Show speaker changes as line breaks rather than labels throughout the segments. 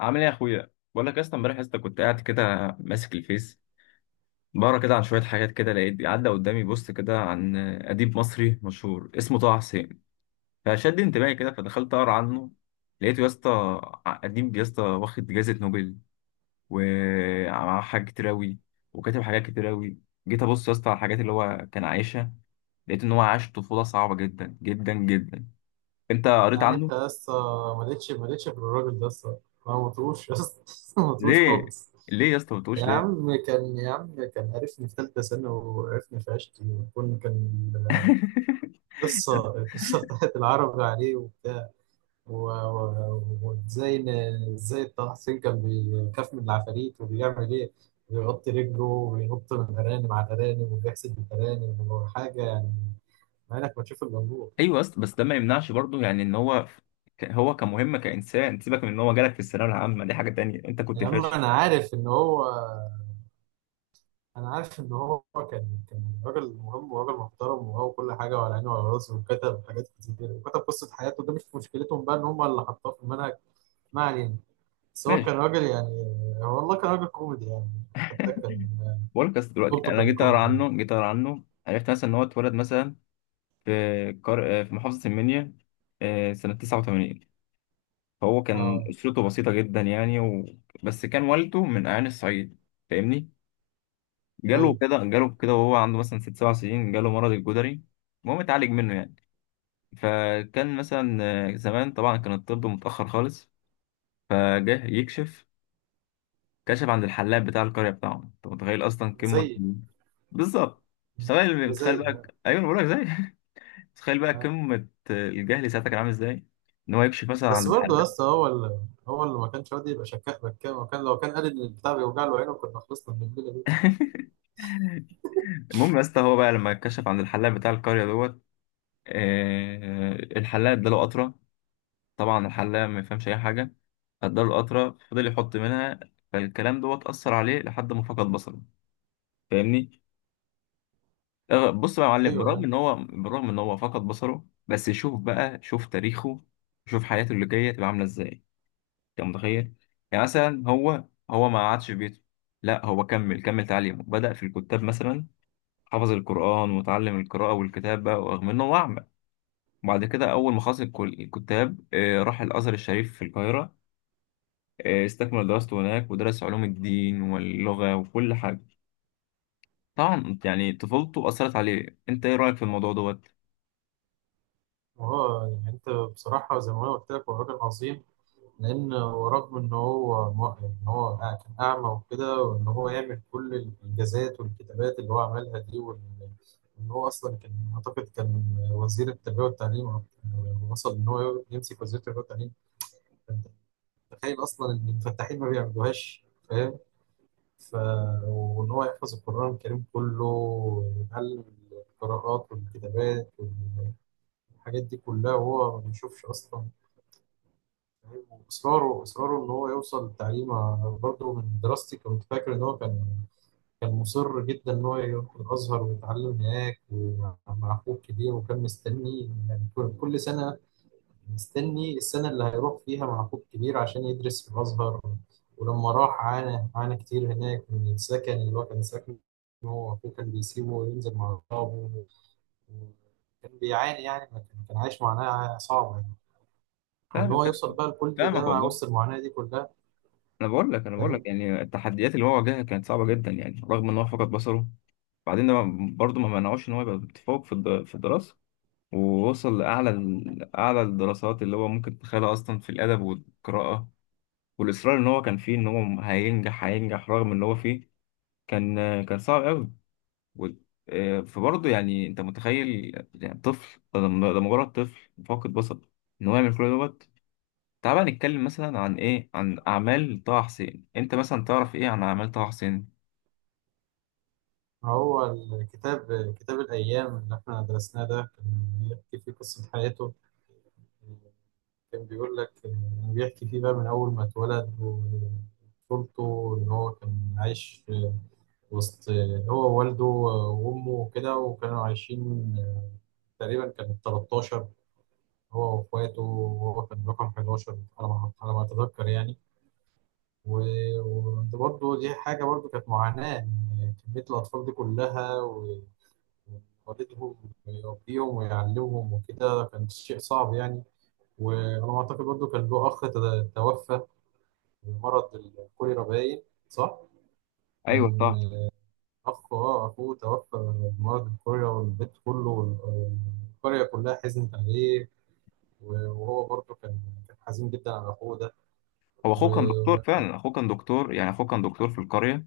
عامل ايه يا اخويا، بقول لك اصلا امبارح يا اسطى كنت قاعد كده، ماسك الفيس، بقرا كده عن شويه حاجات كده، لقيت عدى قدامي بوست كده عن اديب مصري مشهور اسمه طه حسين، فشد انتباهي كده، فدخلت اقرا عنه. لقيته يا اسطى اديب يا اسطى واخد جائزه نوبل، ومعاه حاجات كتير اوي، وكاتب حاجات كتير اوي. جيت ابص يا اسطى على الحاجات اللي هو كان عايشها، لقيت ان هو عاش طفوله صعبه جدا جدا جدا. انت قريت
يعني انت
عنه؟
لسه ما لقيتش غير الراجل ده لسه ما مطوش لسه ما مطوش
ليه؟
خالص.
ليه يا اسطى ما
يا
بتقولش ليه؟
عم كان يا عم كان عرفني في ثالثة سنة وعرفني في عشتي وكنا كان القصة بتاعت العربي عليه وبتاع و- و- وازاي ازاي طه حسين كان بيخاف من العفاريت وبيعمل ايه، بيغطي رجله وبينط من الأرانب على الأرانب وبيحسد الأرانب وحاجة يعني، مع إنك ما تشوف إلا النور.
ايوه بس ده ما يمنعش برضه، يعني ان هو هو كمهمه كانسان، سيبك من ان هو جالك في الثانويه العامه، دي حاجه تانية، انت كنت
يا عم
فاشل.
أنا عارف إن هو، انا عارف ان هو كان راجل مهم وراجل محترم وهو كل حاجه وعلى عينه وعلى راسه وكتب حاجات كتير وكتب قصه حياته، ده مش مشكلتهم بقى ان هم اللي حطوها في المنهج. ما علينا. بس هو كان
ماشي،
راجل يعني، هو والله كان راجل كوميدي يعني، حتى كان
بقول لك أصل دلوقتي
طفولته
انا
كان
جيت اقرا
كوميدي.
عنه جيت اقرا عنه عرفت مثلا ان هو اتولد مثلا في في محافظه المنيا، سنه 89. فهو كان
اه،
اسرته بسيطه جدا يعني، بس كان والده من اعيان الصعيد، فاهمني؟ جاله
طيب،
كده، جاله كده وهو عنده مثلا ست سبع سنين جاله مرض الجدري. المهم اتعالج منه يعني، فكان مثلا، زمان طبعا كان الطب متاخر خالص، فجه يكشف، كشف عند الحلاق بتاع القرية بتاعهم. انت متخيل اصلا؟ قمة.
زي،
بالظبط. مش متخيل؟ متخيل
زي،
بقى؟
آه.
ايوه انا بقول لك، زي. متخيل بقى
آه.
قمة الجهل ساعتها كان عامل ازاي؟ ان هو يكشف مثلا عند
بس برضه يا
الحلاق.
اسطى هو اللي هو ما كانش راضي يبقى شكاك بكام، وكان لو كان قال ان البتاع بيوجع له عينه كنا خلصنا من الليله دي.
المهم يا اسطى هو بقى لما كشف عند الحلاق بتاع القرية دوت، آه الحلاق اداله قطرة. طبعا الحلاق ما يفهمش اي حاجة، اداله قطرة فضل يحط منها، فالكلام دوت أثر عليه لحد ما فقد بصره، فاهمني؟ بص بقى يا معلم،
ايوه
بالرغم
يعني.
ان هو بالرغم ان هو فقد بصره، بس شوف بقى، شوف تاريخه، شوف حياته اللي جايه تبقى عامله ازاي. انت متخيل؟ يعني مثلا هو ما قعدش في بيته، لا هو كمل كمل تعليمه، بدأ في الكتاب مثلا، حفظ القرآن وتعلم القراءة والكتابة ورغم انه هو أعمى. بعد كده أول ما خلص الكتاب، راح الأزهر الشريف في القاهرة، استكمل دراسته هناك، ودرس علوم الدين واللغة وكل حاجة. طبعا يعني طفولته أثرت عليه، انت ايه رأيك في الموضوع دوت؟
وهو يعني انت بصراحه زي ما انا قلت لك هو راجل عظيم، لأن رغم إن هو إن هو كان أعمى وكده، وإن هو يعمل كل الإنجازات والكتابات اللي هو عملها دي، وإن هو أصلا كان، أعتقد كان وزير التربية والتعليم وصل إن هو يمسك وزير التربية والتعليم. فأنت تخيل أصلا إن الفتاحين ما بيعملوهاش، فاهم؟ ف... وإن هو يحفظ القرآن الكريم كله ويتعلم القراءات والكتابات والحاجات دي كلها وهو ما بيشوفش أصلا. واصراره ان هو يوصل للتعليم. أنا برضه من دراستي كنت فاكر ان هو كان مصر جدا ان هو يروح الازهر ويتعلم هناك ومع اخوه الكبير، وكان مستني يعني كل سنه، مستني السنه اللي هيروح فيها مع اخوه الكبير عشان يدرس في الازهر. ولما راح عانى كتير هناك من السكن اللي هو كان ساكنه، هو اخوه كان بيسيبه وينزل مع اصحابه. كان بيعاني يعني، كان عايش معاناه صعبه يعني. وان هو
فاهمك يا
يوصل
اسطى.
بقى لكل
فاهمك
ده مع
والله.
وسط المعاناه دي كلها.
انا بقول لك
فاهم.
يعني التحديات اللي هو واجهها كانت صعبه جدا، يعني رغم ان هو فقد بصره، بعدين ده برضه ما منعوش ان هو يبقى متفوق في في الدراسه، ووصل لاعلى اعلى الدراسات اللي هو ممكن تتخيلها اصلا في الادب والقراءه، والاصرار ان هو كان فيه ان هو هينجح هينجح رغم ان هو فيه، كان كان صعب قوي و- فبرضه يعني انت متخيل؟ يعني طفل ده، ده مجرد طفل فاقد بصر ان هو يعمل كل دوت. تعال بقى نتكلم مثلا عن ايه، عن اعمال طه حسين، انت مثلا تعرف ايه عن اعمال طه حسين؟
هو الكتاب، كتاب الأيام اللي إحنا درسناه ده، كان بيحكي فيه قصة حياته. كان بيقول لك إن، بيحكي فيه بقى من أول ما اتولد وطفولته، إن هو كان عايش وسط، هو ووالده وأمه وكده، وكانوا عايشين تقريبا كان 13، هو وإخواته، وهو كان رقم 11 على ما، على ما أتذكر يعني. و- وبرضه دي حاجة برضه كانت معاناة، إن كمية الأطفال دي كلها والدهم ويربيهم ويعلمهم وكده كان شيء صعب يعني. وأنا ما أعتقد، برضه كان له أخ توفى بمرض الكوليرا باين، صح؟
ايوه
كان
طه.
أخ، أه، أخوه توفى بمرض الكوليرا، والبيت كله والقرية كلها حزنت عليه. وهو برضه كان، كان حزين جدا على أخوه ده.
هو
و،
اخوه كان دكتور فعلا، اخوه كان دكتور يعني، اخوه كان دكتور في القريه،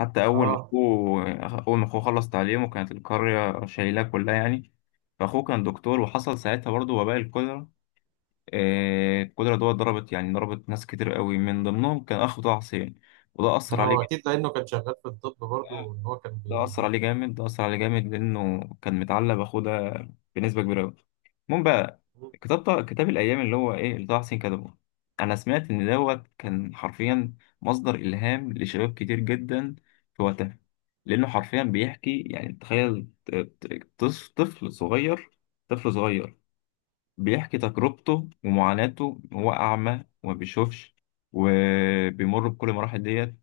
حتى اول ما
أه،
اخوه اول ما اخوه خلص تعليمه كانت القريه شايلاه كلها يعني. فاخوه كان دكتور، وحصل ساعتها برضه وباء الكوليرا، الكوليرا دوت ضربت، يعني ضربت ناس كتير قوي من ضمنهم كان اخو طه حسين، وده اثر عليه
هو
جدا.
أكيد لأنه كان شغال في الطب برضه إن هو كان بي...
ده أثر عليه جامد، ده أثر عليه جامد لأنه كان متعلق بأخوه ده بنسبة كبيرة أوي. المهم بقى، كتاب الأيام اللي هو إيه اللي طه حسين كتبه، أنا سمعت إن دوت كان حرفيا مصدر إلهام لشباب كتير جدا في وقتها، لأنه حرفيا بيحكي يعني. تخيل طفل صغير بيحكي تجربته ومعاناته، هو أعمى وما بيشوفش، وبيمر بكل المراحل ديت،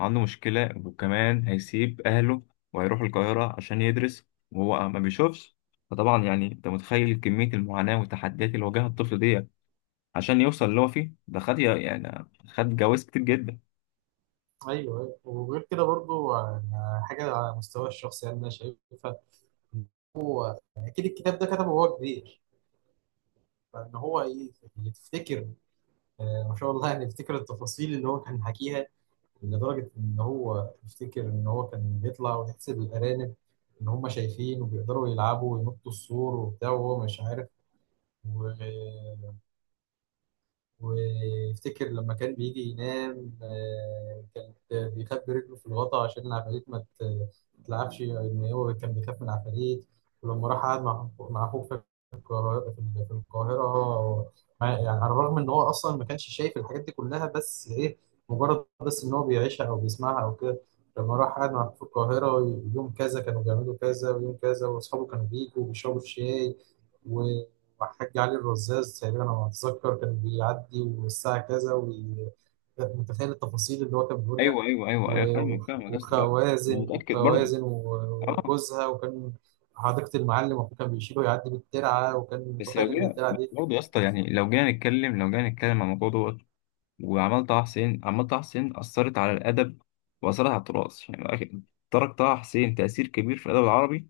عنده مشكلة وكمان هيسيب أهله وهيروح القاهرة عشان يدرس وهو ما بيشوفش. فطبعا يعني أنت متخيل كمية المعاناة والتحديات اللي واجهها الطفل ديت عشان يوصل اللي هو فيه ده، خد يعني، خد جواز كتير جدا.
أيوه أيوه. وغير كده برضه حاجة على مستوى الشخصي يعني أنا شايفها، اكيد الكتاب ده كتبه وهو كبير، فان هو ايه، يفتكر، ما شاء الله يعني يفتكر التفاصيل اللي هو كان حكيها، لدرجه ان هو يفتكر ان هو كان بيطلع ويحسب الارانب، ان هم شايفين وبيقدروا يلعبوا وينطوا السور وبتاع وهو مش عارف. وافتكر لما كان بيجي ينام كان بيخبي رجله في الغطا عشان العفاريت ما تتلعبش، ان هو كان بيخاف من العفاريت. ولما راح قعد مع اخوه في القاهرة، في القاهرة يعني على الرغم ان هو اصلا ما كانش شايف الحاجات دي كلها، بس ايه، مجرد بس ان هو بيعيشها او بيسمعها او كده. لما راح قعد مع أخوه في القاهرة، يوم كذا كانوا بيعملوا كذا، ويوم كذا واصحابه كانوا بيجوا وبيشربوا الشاي، وحاج علي الرزاز تقريبا انا ما اتذكر كان بيعدي والساعه كذا كانت، متخيل التفاصيل اللي هو كان بيقولها.
أيوه، أيوه، أيوه، أيوه،
و-
فاهمك،
و-
فاهمك يا اسطى، فاهمك. أنا
وخوازن،
متأكد برضه.
وخوازن و-
أه.
وجوزها وكان حديقة المعلم، وأخوه كان بيشيله يعدي بالترعة وكان
بس
متخيل
لو
إن
جينا
الترعة دي.
برضه يا اسطى يعني، لو جينا نتكلم عن الموضوع دوت وعمل طه حسين، عمل طه حسين أثرت على الأدب وأثرت على التراث يعني، ترك طه حسين تأثير كبير في الأدب العربي،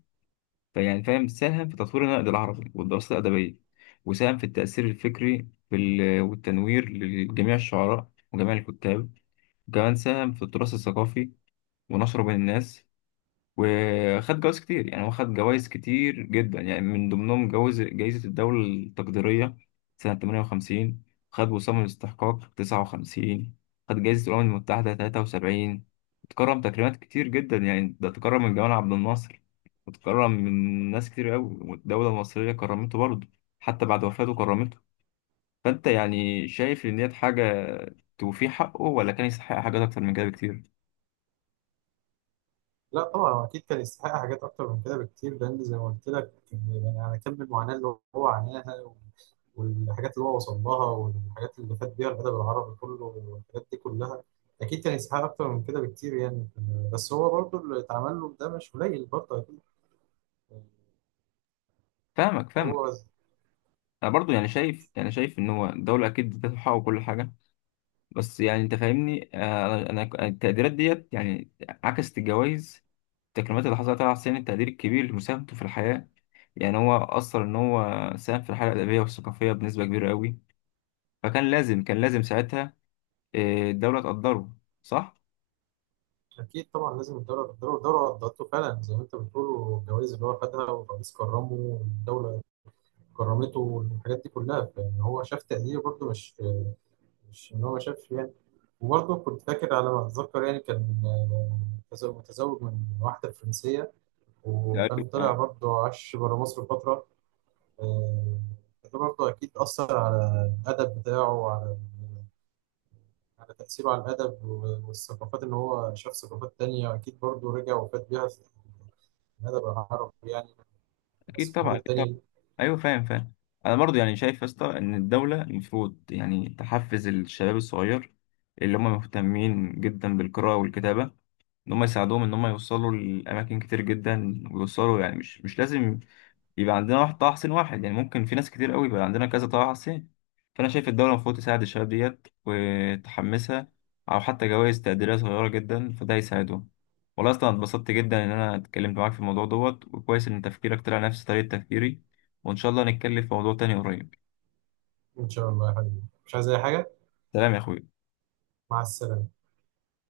فيعني فاهم، ساهم في تطوير النقد العربي والدراسات الأدبية، وساهم في التأثير الفكري في والتنوير لجميع الشعراء وجميع الكتاب، وكمان ساهم في التراث الثقافي ونشره بين الناس، وخد جوائز كتير يعني، هو خد جوائز كتير جدا يعني، من ضمنهم جوائز جائزة الدولة التقديرية سنة 58، خد وسام الاستحقاق 59، خد جائزة الأمم المتحدة 73. اتكرم تكريمات كتير جدا يعني، ده اتكرم من جمال عبد الناصر، واتكرم من ناس كتير قوي، والدولة المصرية كرمته برضه حتى بعد وفاته كرمته. فأنت يعني شايف إن ديت حاجة توفيه حقه، ولا كان يستحق حاجات أكتر من كده بكتير؟
لا طبعا هو أكيد كان يستحق حاجات أكتر من كده بكتير، لأن زي ما قلت لك يعني على كم المعاناة اللي هو عاناها والحاجات اللي هو وصل لها والحاجات اللي فات بيها الأدب العربي كله والحاجات دي كلها، أكيد كان يستحق أكتر من كده بكتير يعني. بس هو برضه اللي اتعمل له ده مش قليل برضه أكيد.
فاهمك
هو
فاهمك. انا برضو يعني شايف، يعني شايف ان هو الدوله اكيد ذات الحق وكل حاجه، بس يعني انت فاهمني، انا التقديرات ديت يعني عكست الجوائز، التكريمات اللي حصلت على حسين التقدير الكبير لمساهمته في الحياه، يعني هو اثر ان هو ساهم في الحياه الادبيه والثقافيه بنسبه كبيره قوي، فكان لازم، كان لازم ساعتها الدوله تقدره، صح؟
أكيد طبعا لازم الدولة، الدولة قدرته فعلا زي ما أنت بتقول، والجوائز اللي هو خدها والرئيس كرمه والدولة كرمته والحاجات دي كلها، فإن هو شاف تقدير برضه، مش مش إن هو ما شافش يعني. وبرضه كنت فاكر على ما أتذكر يعني، كان متزوج من واحدة فرنسية،
تقريبا
وكان طلع
اه.
برضه عاش بره مصر فترة. آه، ده برضه أكيد أثر على الأدب بتاعه وعلى على تأثيره على الأدب والثقافات، إن هو شاف ثقافات تانية أكيد برضه رجع وفات بيها في الأدب العربي يعني،
اكيد
الثقافات
طبعا، اكيد
التانية
طبعا.
دي.
ايوه فاهم، فاهم. انا برضو يعني شايف يا اسطى ان الدوله المفروض يعني تحفز الشباب الصغير اللي هم مهتمين جدا بالقراءه والكتابه، ان هم يساعدوهم ان هم يوصلوا لاماكن كتير جدا، ويوصلوا يعني، مش لازم يبقى عندنا واحد طه حسين، واحد يعني ممكن في ناس كتير قوي، يبقى عندنا كذا طه حسين. فانا شايف الدوله المفروض تساعد الشباب ديت وتحمسها، او حتى جوائز تقديريه صغيره جدا، فده يساعدهم. والله اصلا اتبسطت جدا ان انا اتكلمت معاك في الموضوع دوت، وكويس ان تفكيرك طلع نفس طريقه تفكيري، وان شاء الله نتكلم في موضوع تاني قريب.
إن شاء الله يا حبيبي، مش عايز أي حاجة.
سلام يا اخوي.
مع السلامة.